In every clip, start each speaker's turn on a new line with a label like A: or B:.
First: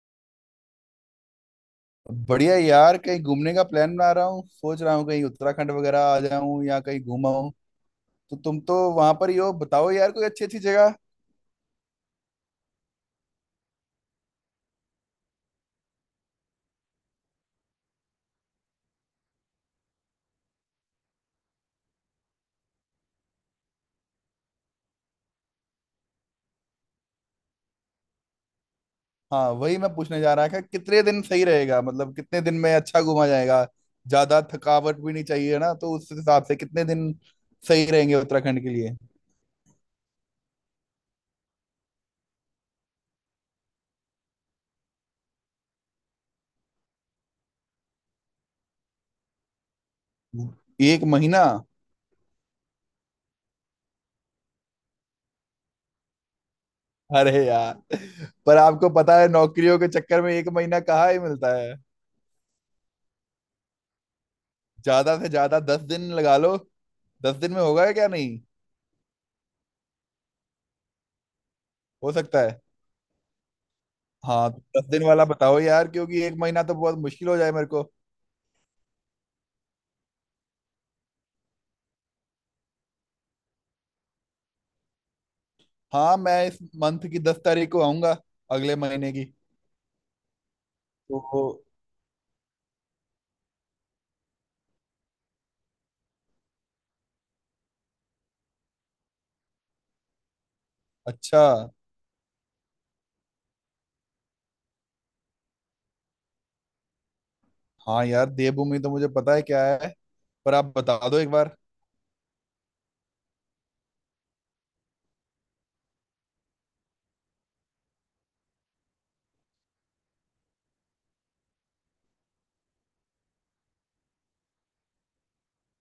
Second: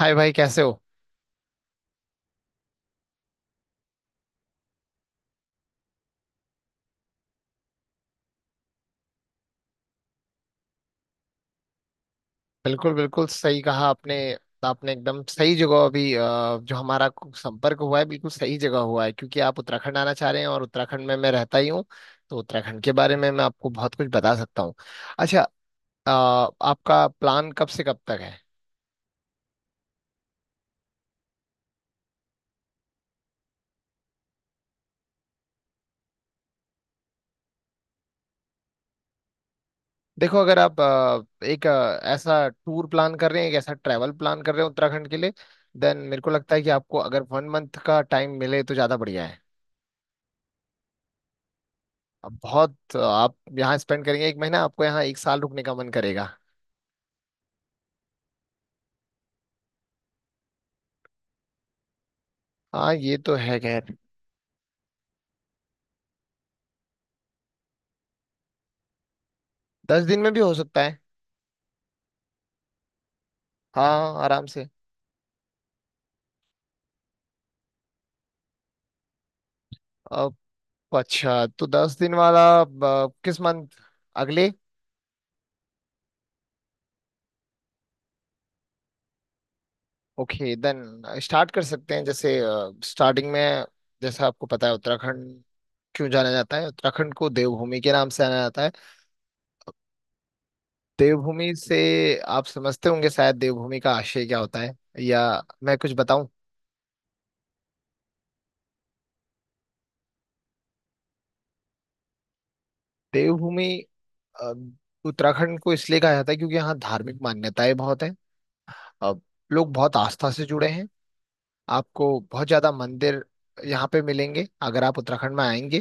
A: हाय भाई, कैसे हो।
B: बढ़िया यार। कहीं घूमने का प्लान बना रहा हूँ। सोच रहा हूँ कहीं उत्तराखंड वगैरह आ जाऊं या कहीं घूमा हूँ। तो तुम तो वहां पर ही हो, बताओ यार कोई अच्छी अच्छी जगह।
A: बिल्कुल बिल्कुल सही कहा आपने। आपने एकदम सही जगह अभी जो हमारा संपर्क हुआ है, बिल्कुल सही जगह हुआ है, क्योंकि आप उत्तराखंड आना चाह रहे हैं और उत्तराखंड में मैं रहता ही हूँ। तो उत्तराखंड के बारे में मैं आपको बहुत कुछ बता सकता हूँ। अच्छा। अ, आपका प्लान कब से कब तक है।
B: हाँ, वही मैं पूछने जा रहा था। कितने दिन सही रहेगा, मतलब कितने दिन में अच्छा घूमा जाएगा। ज्यादा थकावट भी नहीं चाहिए ना, तो उस हिसाब से कितने दिन सही रहेंगे उत्तराखंड के लिए।
A: देखो, अगर आप एक ऐसा टूर प्लान कर रहे हैं, एक ऐसा ट्रैवल प्लान कर रहे हैं उत्तराखंड के लिए, देन मेरे को लगता है कि आपको अगर वन मंथ का टाइम मिले तो ज़्यादा बढ़िया है।
B: एक महीना?
A: अब बहुत आप यहाँ स्पेंड करेंगे, एक महीना आपको यहाँ, एक साल रुकने का मन करेगा।
B: अरे यार, पर आपको पता है नौकरियों के चक्कर में एक महीना कहाँ ही मिलता है।
A: हाँ, ये तो है, खैर।
B: ज्यादा से ज्यादा 10 दिन लगा लो। 10 दिन में होगा क्या, नहीं
A: दस दिन में भी हो सकता है।
B: हो सकता है?
A: हाँ, आराम
B: हाँ।
A: से।
B: 10 दिन वाला बताओ यार, क्योंकि एक महीना तो बहुत मुश्किल हो जाए मेरे को।
A: अब, अच्छा तो 10 दिन वाला किस मंथ, अगले।
B: हाँ, मैं इस मंथ की 10 तारीख को आऊंगा, अगले महीने की।
A: ओके देन,
B: तो।
A: स्टार्ट कर सकते हैं। जैसे स्टार्टिंग में, जैसा आपको पता है, उत्तराखंड क्यों जाना जाता है, उत्तराखंड को देवभूमि के नाम से जाना जाता है।
B: अच्छा।
A: देवभूमि से आप समझते होंगे शायद देवभूमि का आशय क्या होता है, या मैं कुछ बताऊं।
B: हाँ यार, देवभूमि तो मुझे पता है क्या है, पर आप बता दो एक बार।
A: देवभूमि अ, उत्तराखंड को इसलिए कहा जाता है क्योंकि यहाँ धार्मिक मान्यताएं बहुत हैं। अब, लोग बहुत आस्था से जुड़े हैं। आपको बहुत ज्यादा मंदिर यहाँ पे मिलेंगे अगर आप उत्तराखंड में आएंगे।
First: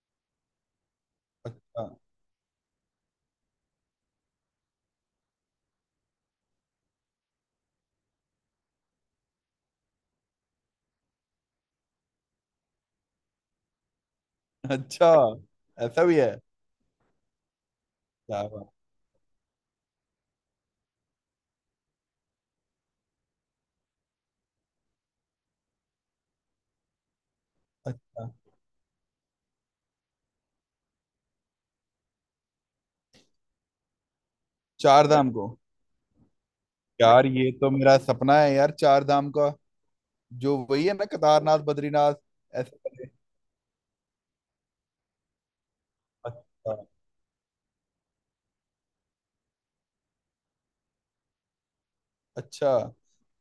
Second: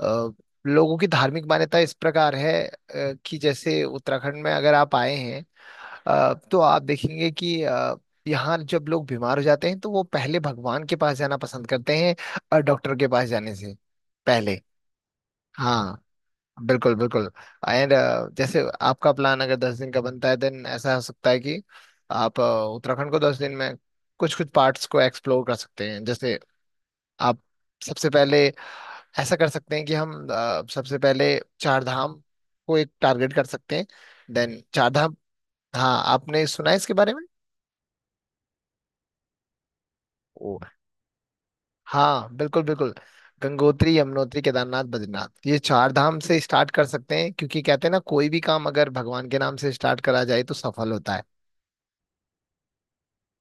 A: अ, लोगों की धार्मिक मान्यता
B: अच्छा।
A: इस प्रकार है कि जैसे उत्तराखंड में अगर आप आए हैं, तो आप देखेंगे कि यहाँ जब लोग बीमार हो जाते हैं तो वो पहले भगवान के पास जाना पसंद करते हैं, डॉक्टर के पास जाने से पहले।
B: अच्छा।
A: हाँ।
B: ऐसा भी है?
A: बिल्कुल बिल्कुल। एंड
B: क्या
A: जैसे
B: बात।
A: आपका प्लान अगर 10 दिन का बनता है, देन ऐसा हो सकता है कि आप उत्तराखंड को 10 दिन में कुछ कुछ पार्ट्स को एक्सप्लोर कर सकते हैं। जैसे आप सबसे
B: अच्छा।
A: पहले ऐसा कर सकते हैं कि हम सबसे पहले चार धाम को एक टारगेट कर सकते हैं। देन चार
B: चार
A: धाम,
B: धाम को?
A: हाँ आपने सुना है इसके बारे में।
B: यार ये तो मेरा सपना है यार, चार धाम का। जो
A: ओ,
B: वही है ना, केदारनाथ बद्रीनाथ
A: हाँ बिल्कुल
B: ऐसे
A: बिल्कुल।
B: वाले।
A: गंगोत्री, यमुनोत्री, केदारनाथ, बद्रीनाथ, ये चार धाम से स्टार्ट
B: अच्छा।
A: कर सकते हैं, क्योंकि कहते हैं ना, कोई भी काम अगर भगवान के नाम से स्टार्ट करा जाए तो सफल होता है।
B: अच्छा।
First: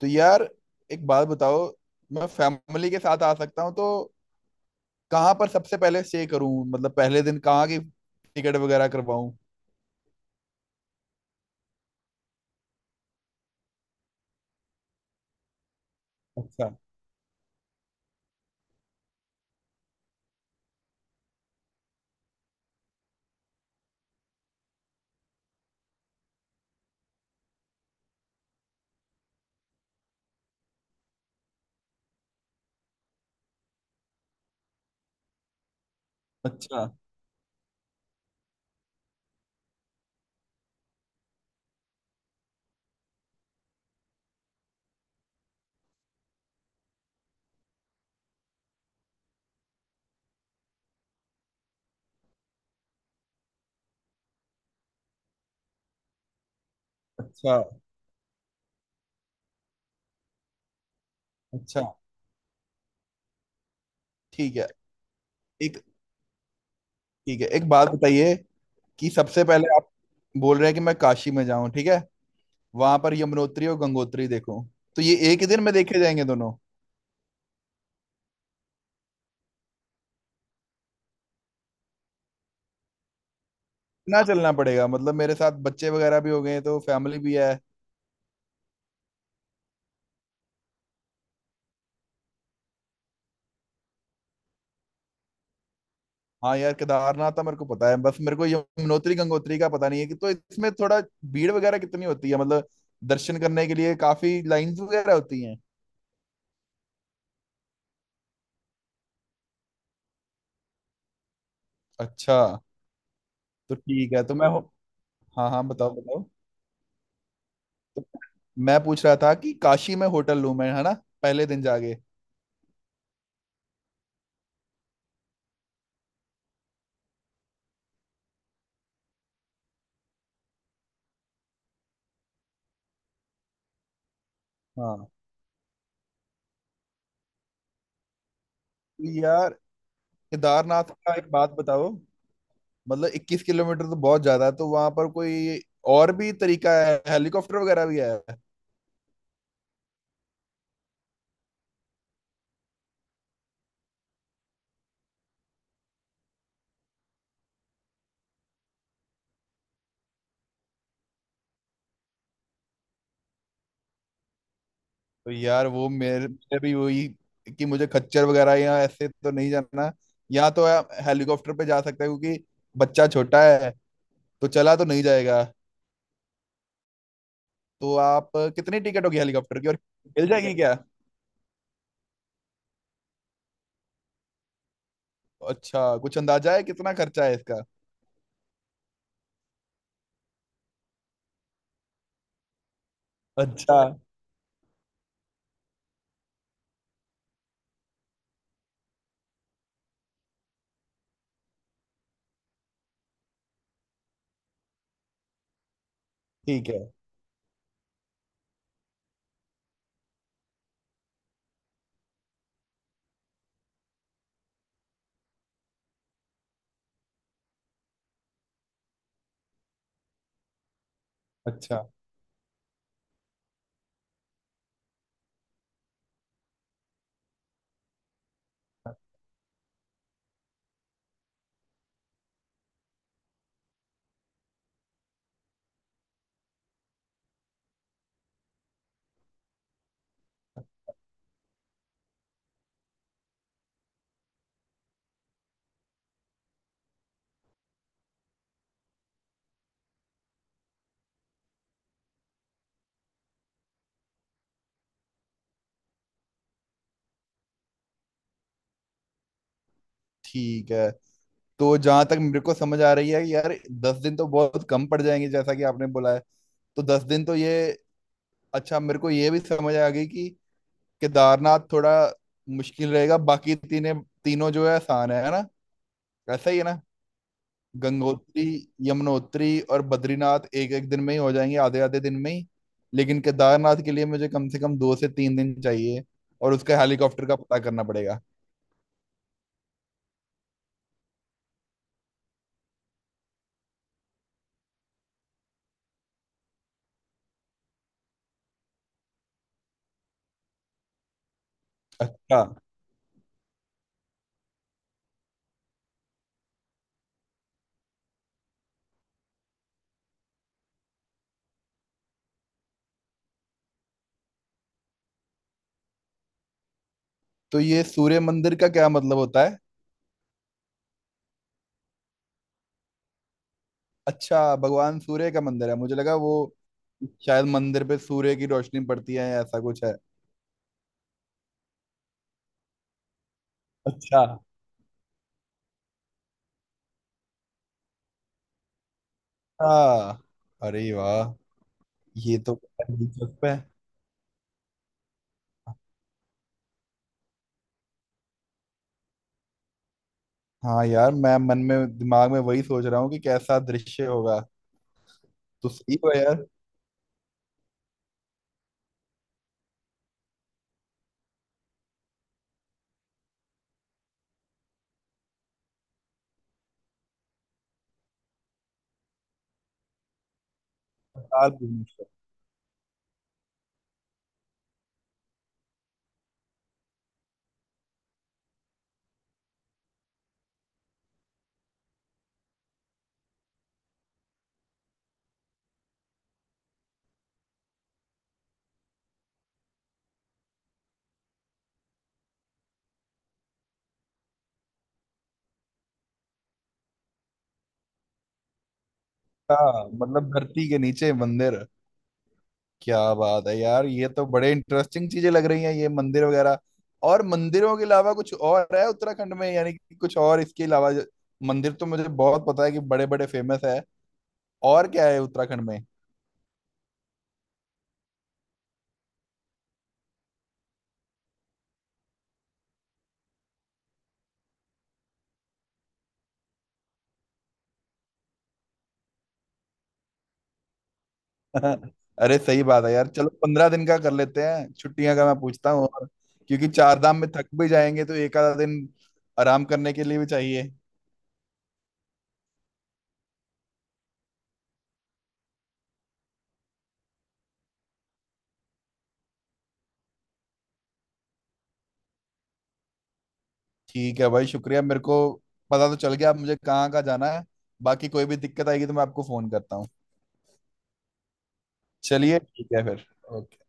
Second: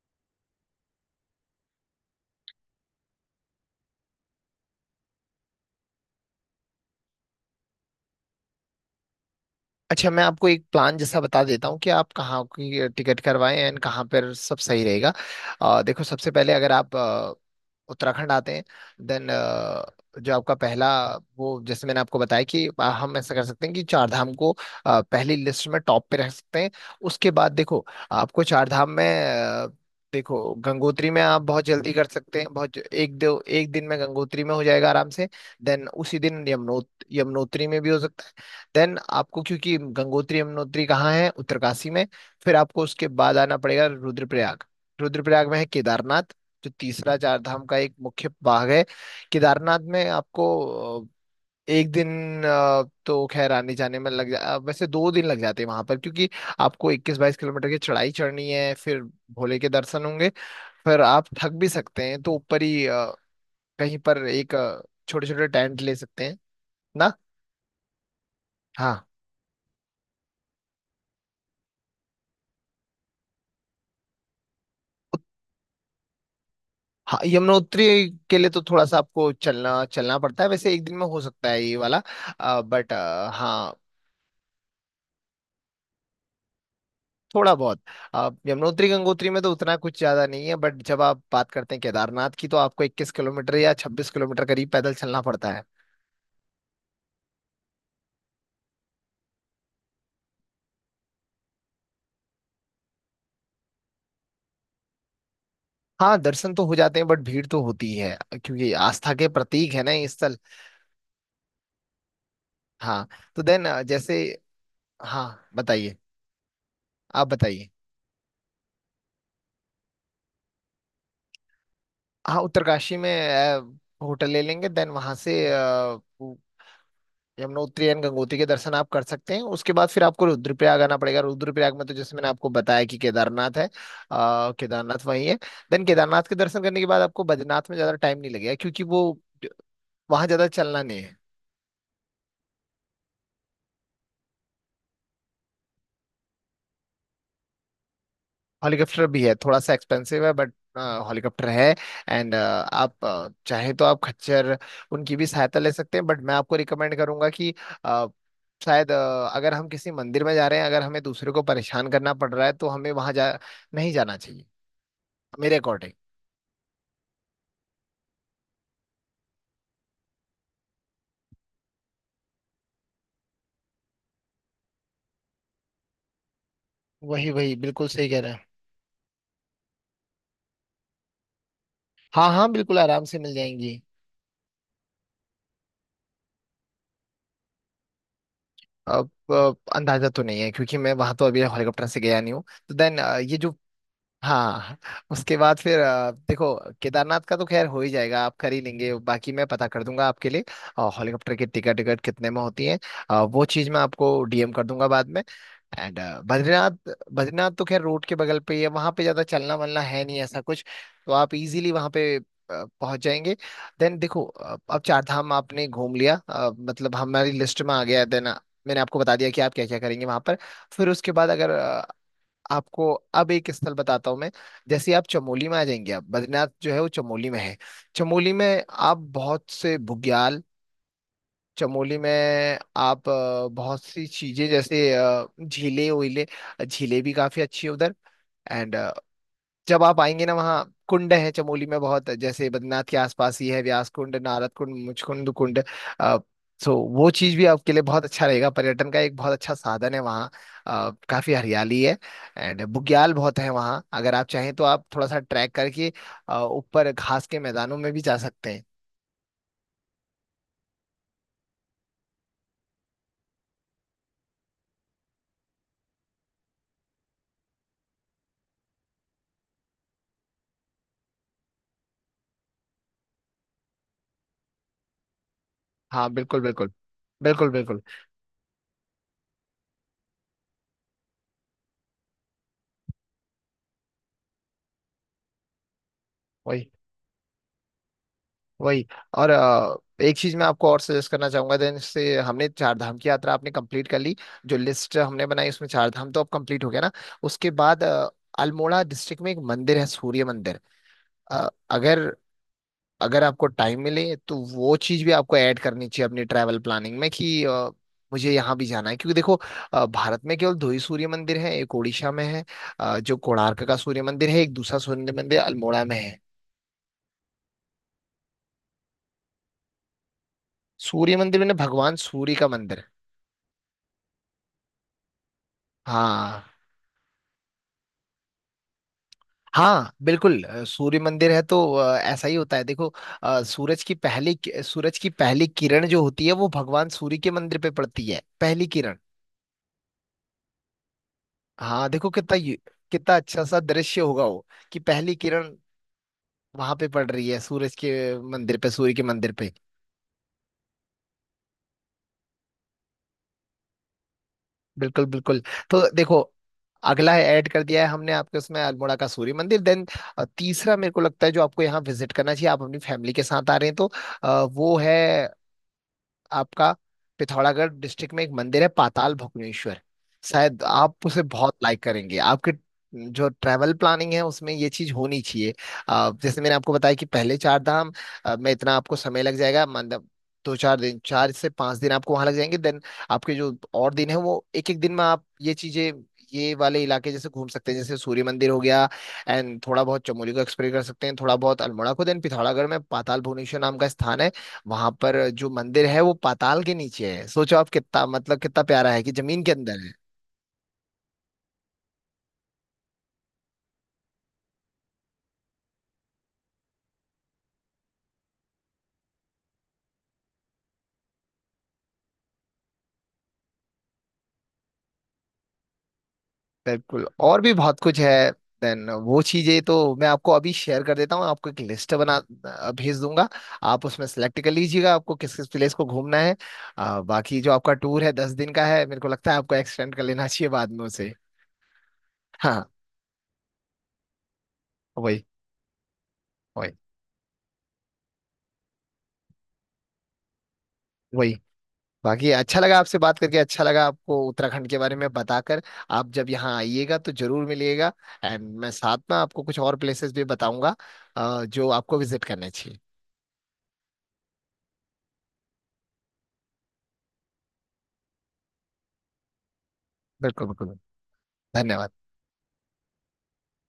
B: तो यार एक बात बताओ, मैं फैमिली के साथ आ सकता हूँ, तो कहाँ पर सबसे पहले स्टे करूँ, मतलब पहले दिन कहाँ की टिकट वगैरह करवाऊँ।
A: अच्छा, मैं आपको एक प्लान जैसा बता देता हूँ कि आप कहाँ की टिकट करवाएं एंड कहाँ पर सब सही रहेगा। देखो, सबसे पहले
B: अच्छा।
A: अगर आप उत्तराखंड आते हैं, देन जो आपका पहला वो, जैसे मैंने आपको बताया कि हम ऐसा कर सकते हैं कि चार धाम को पहली लिस्ट में टॉप पे रख सकते हैं। उसके बाद देखो, आपको चार धाम में अ, देखो, गंगोत्री में आप बहुत जल्दी कर सकते हैं, बहुत, एक दो एक दिन में गंगोत्री में हो जाएगा आराम से। देन उसी दिन
B: अच्छा।
A: यमुनोत्री में भी हो सकता है। देन आपको, क्योंकि गंगोत्री यमुनोत्री कहाँ है, उत्तरकाशी में। फिर आपको उसके बाद आना पड़ेगा रुद्रप्रयाग। रुद्रप्रयाग में है केदारनाथ, जो तीसरा चार धाम का एक मुख्य भाग है। केदारनाथ में आपको एक दिन तो खैर आने जाने में लग जा वैसे दो दिन लग जाते हैं वहां पर, क्योंकि आपको 21-22
B: अच्छा।
A: किलोमीटर की चढ़ाई चढ़नी है, फिर भोले के दर्शन होंगे। फिर आप थक भी
B: अच्छा।
A: सकते हैं तो ऊपर ही कहीं पर एक
B: ठीक है।
A: छोटे छोटे टेंट
B: एक।
A: ले सकते हैं ना।
B: ठीक है, एक बात बताइए
A: हाँ
B: कि सबसे पहले आप बोल रहे हैं कि मैं काशी में जाऊं, ठीक है। वहां पर यमुनोत्री और गंगोत्री देखूं, तो ये एक ही दिन में देखे जाएंगे दोनों?
A: हाँ। यमुनोत्री के लिए तो थोड़ा सा आपको चलना चलना पड़ता है, वैसे एक दिन में हो सकता है ये वाला। बट हाँ,
B: ना, चलना पड़ेगा मतलब मेरे साथ बच्चे वगैरह भी हो गए हैं, तो फैमिली भी है।
A: थोड़ा बहुत। यमुनोत्री गंगोत्री में तो उतना कुछ ज्यादा नहीं है, बट जब आप बात करते हैं केदारनाथ की, तो आपको 21 किलोमीटर या 26 किलोमीटर करीब पैदल चलना पड़ता है।
B: हाँ यार, केदारनाथ था मेरे को पता है बस, मेरे को यमुनोत्री गंगोत्री का पता नहीं है कि तो इसमें थोड़ा भीड़ वगैरह कितनी होती है, मतलब दर्शन करने के लिए काफी लाइंस वगैरह होती हैं।
A: हाँ, दर्शन तो हो जाते हैं, बट भीड़ तो होती है, क्योंकि आस्था के प्रतीक है ना ये स्थल।
B: अच्छा।
A: हाँ। तो देन
B: तो ठीक
A: जैसे,
B: है, तो मैं हो-
A: हाँ
B: हाँ हाँ, बताओ
A: बताइए,
B: बताओ।
A: आप बताइए।
B: तो मैं पूछ रहा था कि काशी में होटल लूं मैं, है ना, पहले दिन जाके।
A: हाँ, उत्तरकाशी में अ, होटल ले लेंगे, देन वहां से यमुनोत्री एंड गंगोत्री के दर्शन आप कर सकते हैं। उसके बाद फिर आपको रुद्रप्रयाग आना पड़ेगा। रुद्रप्रयाग में तो, जैसे मैंने आपको बताया कि केदारनाथ है, आ, केदारनाथ
B: हाँ।
A: वहीं है। देन केदारनाथ के दर्शन करने के बाद आपको बद्रीनाथ में ज्यादा टाइम नहीं लगेगा, क्योंकि वो
B: तो यार
A: वहां ज्यादा चलना
B: केदारनाथ
A: नहीं
B: का
A: है।
B: एक बात बताओ, मतलब 21 किलोमीटर तो बहुत ज्यादा है, तो वहां पर कोई और भी तरीका है, हेलीकॉप्टर वगैरह भी है?
A: हेलीकॉप्टर भी है, थोड़ा सा एक्सपेंसिव है, बट हेलीकॉप्टर है। एंड आप चाहे तो आप खच्चर, उनकी भी सहायता ले सकते हैं। बट मैं आपको रिकमेंड करूंगा कि अ, शायद अगर हम किसी मंदिर में जा रहे हैं, अगर हमें दूसरे को परेशान करना पड़ रहा है, तो हमें वहां जा नहीं जाना चाहिए,
B: तो
A: मेरे
B: यार वो
A: अकॉर्डिंग।
B: मेरे मेरे भी वही, कि मुझे खच्चर वगैरह या ऐसे तो नहीं जाना। यहाँ तो आप हेलीकॉप्टर पे जा सकते हो क्योंकि बच्चा छोटा है, तो चला तो नहीं जाएगा।
A: वही वही, बिल्कुल
B: तो
A: सही कह
B: आप
A: रहे हैं।
B: कितनी टिकट होगी हेलीकॉप्टर की, और मिल ठीक है जाएगी क्या?
A: हाँ हाँ, बिल्कुल, आराम से मिल जाएंगी।
B: अच्छा, कुछ अंदाजा है कितना खर्चा है इसका?
A: अब अंदाजा तो नहीं है, क्योंकि मैं वहां तो अभी हेलीकॉप्टर से गया नहीं हूँ। तो देन ये जो,
B: अच्छा।
A: हाँ, उसके बाद फिर देखो, केदारनाथ का तो खैर हो ही जाएगा, आप कर ही लेंगे, बाकी मैं पता कर दूंगा आपके लिए, और हेलीकॉप्टर की टिकट टिकट कितने में होती है वो चीज़ मैं आपको डीएम कर दूंगा बाद में। एंड
B: ठीक है।
A: बद्रीनाथ, बद्रीनाथ तो खैर रोड के बगल पे ही है, वहाँ पे ज़्यादा चलना वलना है नहीं ऐसा कुछ। तो आप इजीली वहाँ पे पहुंच जाएंगे। देन देखो, अब चार धाम आपने घूम लिया, मतलब हमारी लिस्ट में आ गया। देन मैंने आपको बता दिया कि आप क्या क्या करेंगे वहां पर। फिर उसके बाद अगर
B: अच्छा।
A: आपको, अब एक स्थल बताता हूँ मैं। जैसे आप चमोली में आ जाएंगे, आप बद्रीनाथ जो है वो चमोली में है। चमोली में आप बहुत से बुग्याल, चमोली में आप बहुत सी चीजें, जैसे झीलें वीलें, झीलें भी काफी अच्छी है उधर। एंड जब आप आएंगे ना, वहाँ कुंड है चमोली में बहुत, जैसे बद्रीनाथ के आसपास ही है व्यास कुंड, नारद कुंड, मुचकुंद कुंड। अ, सो वो चीज भी आपके लिए बहुत अच्छा रहेगा, पर्यटन का एक बहुत अच्छा साधन है वहाँ। काफी हरियाली है। एंड बुग्याल बहुत है वहाँ, अगर आप चाहें तो आप थोड़ा सा ट्रैक करके ऊपर घास के मैदानों में भी जा सकते हैं।
B: ठीक है। तो जहां तक मेरे को समझ आ रही है कि यार 10 दिन तो बहुत कम पड़ जाएंगे जैसा कि आपने बोला है। तो 10 दिन तो ये। अच्छा, मेरे को ये भी समझ आ गई कि केदारनाथ थोड़ा मुश्किल रहेगा, बाकी तीने तीनों जो है आसान है ना?
A: हाँ बिल्कुल
B: ऐसा ही है
A: बिल्कुल।
B: ना?
A: बिल्कुल बिल्कुल।
B: गंगोत्री, यमुनोत्री और बद्रीनाथ एक एक दिन में ही हो जाएंगे, आधे आधे दिन में ही। लेकिन केदारनाथ के लिए मुझे कम से कम 2 से 3 दिन चाहिए, और
A: वही
B: उसका हेलीकॉप्टर का पता करना पड़ेगा।
A: वही। और एक चीज मैं आपको और सजेस्ट करना चाहूंगा, देन से हमने चार धाम की यात्रा आपने कंप्लीट कर ली, जो लिस्ट हमने बनाई उसमें चार धाम तो अब कंप्लीट हो गया ना। उसके बाद अल्मोड़ा डिस्ट्रिक्ट में एक मंदिर है सूर्य मंदिर। अगर
B: अच्छा।
A: अगर आपको टाइम मिले तो वो चीज भी आपको ऐड करनी चाहिए अपनी ट्रैवल प्लानिंग में कि मुझे यहाँ भी जाना है, क्योंकि देखो, भारत में केवल दो ही सूर्य मंदिर है, एक उड़ीसा में है, जो कोणार्क का सूर्य मंदिर है, एक दूसरा सूर्य मंदिर अल्मोड़ा में है।
B: तो ये सूर्य मंदिर का क्या मतलब होता है?
A: सूर्य मंदिर मैंने, भगवान सूर्य का मंदिर है।
B: अच्छा, भगवान सूर्य का मंदिर है, मुझे लगा वो
A: हाँ
B: शायद मंदिर पे सूर्य की रोशनी पड़ती है या ऐसा कुछ
A: हाँ,
B: है।
A: बिल्कुल। सूर्य मंदिर है तो ऐसा ही होता है। देखो, सूरज की
B: अच्छा।
A: पहली सूरज की पहली किरण जो होती है वो भगवान सूर्य के मंदिर पे पड़ती है, पहली किरण।
B: हाँ। अरे वाह।
A: हाँ, देखो कितना
B: ये तो
A: कितना अच्छा
B: दिलचस्प है।
A: सा दृश्य होगा वो, कि पहली किरण वहां पे पड़ रही है सूरज के मंदिर पे, सूर्य के मंदिर पे।
B: हाँ यार, मैं मन में दिमाग में वही सोच रहा हूँ कि कैसा दृश्य होगा।
A: बिल्कुल बिल्कुल।
B: तो
A: तो
B: सही हो
A: देखो,
B: यार।
A: अगला है, ऐड कर दिया है हमने आपके उसमें अल्मोड़ा का सूर्य मंदिर। देन तीसरा, मेरे को लगता है जो आपको यहाँ विजिट करना चाहिए, आप अपनी फैमिली के साथ आ रहे हैं तो वो है आपका पिथौरागढ़ डिस्ट्रिक्ट में एक मंदिर है, पाताल भुवनेश्वर। शायद आप उसे
B: चार
A: बहुत लाइक
B: दिन
A: करेंगे। आपके जो ट्रैवल प्लानिंग है उसमें ये चीज होनी चाहिए। जैसे मैंने आपको बताया कि पहले चार धाम में इतना आपको समय लग जाएगा, मतलब दो चार दिन, चार से पांच दिन आपको वहां लग जाएंगे। देन आपके जो और दिन है वो एक एक दिन में आप ये चीजें, ये वाले इलाके जैसे घूम सकते हैं। जैसे सूर्य मंदिर हो गया, एंड थोड़ा बहुत चमोली को एक्सप्लोर कर सकते हैं, थोड़ा बहुत अल्मोड़ा को। देन पिथौरागढ़ में पाताल भुवनेश्वर नाम का स्थान है, वहां पर जो मंदिर है वो पाताल के नीचे है। सोचो आप कितना, मतलब कितना प्यारा है कि जमीन के अंदर
B: का?
A: है।
B: मतलब धरती के नीचे मंदिर? क्या बात है यार, ये तो बड़े इंटरेस्टिंग चीजें लग रही हैं ये मंदिर वगैरह। और मंदिरों के अलावा कुछ और है उत्तराखंड में, यानी कि कुछ और इसके अलावा जो- मंदिर तो मुझे बहुत पता है कि बड़े बड़े फेमस है। और क्या है उत्तराखंड में?
A: बिल्कुल, और भी बहुत कुछ है। देन वो चीजें तो मैं आपको अभी शेयर कर देता हूँ, आपको एक लिस्ट बना भेज दूंगा। आप उसमें सेलेक्ट कर लीजिएगा आपको किस किस प्लेस को घूमना है। बाकी जो आपका टूर है 10 दिन का है, मेरे को लगता है आपको एक्सटेंड कर लेना चाहिए बाद में उसे।
B: अरे सही
A: हाँ,
B: बात है यार, चलो 15 दिन का कर लेते हैं, छुट्टियां
A: वही
B: का मैं पूछता हूँ और, क्योंकि
A: वही
B: चार धाम में थक भी जाएंगे तो एक आधा दिन आराम करने के लिए भी चाहिए।
A: वही। बाकी अच्छा लगा आपसे बात करके, अच्छा लगा आपको उत्तराखंड के बारे में बताकर। आप जब यहाँ आइएगा तो जरूर मिलिएगा। एंड मैं साथ में आपको कुछ और प्लेसेस भी बताऊंगा जो आपको विजिट करने चाहिए।
B: ठीक है भाई, शुक्रिया। मेरे को पता तो चल गया अब मुझे कहाँ कहाँ जाना है। बाकी कोई भी दिक्कत आएगी तो मैं आपको फोन करता हूँ।
A: बिल्कुल बिल्कुल। धन्यवाद।
B: चलिए ठीक है फिर। ओके।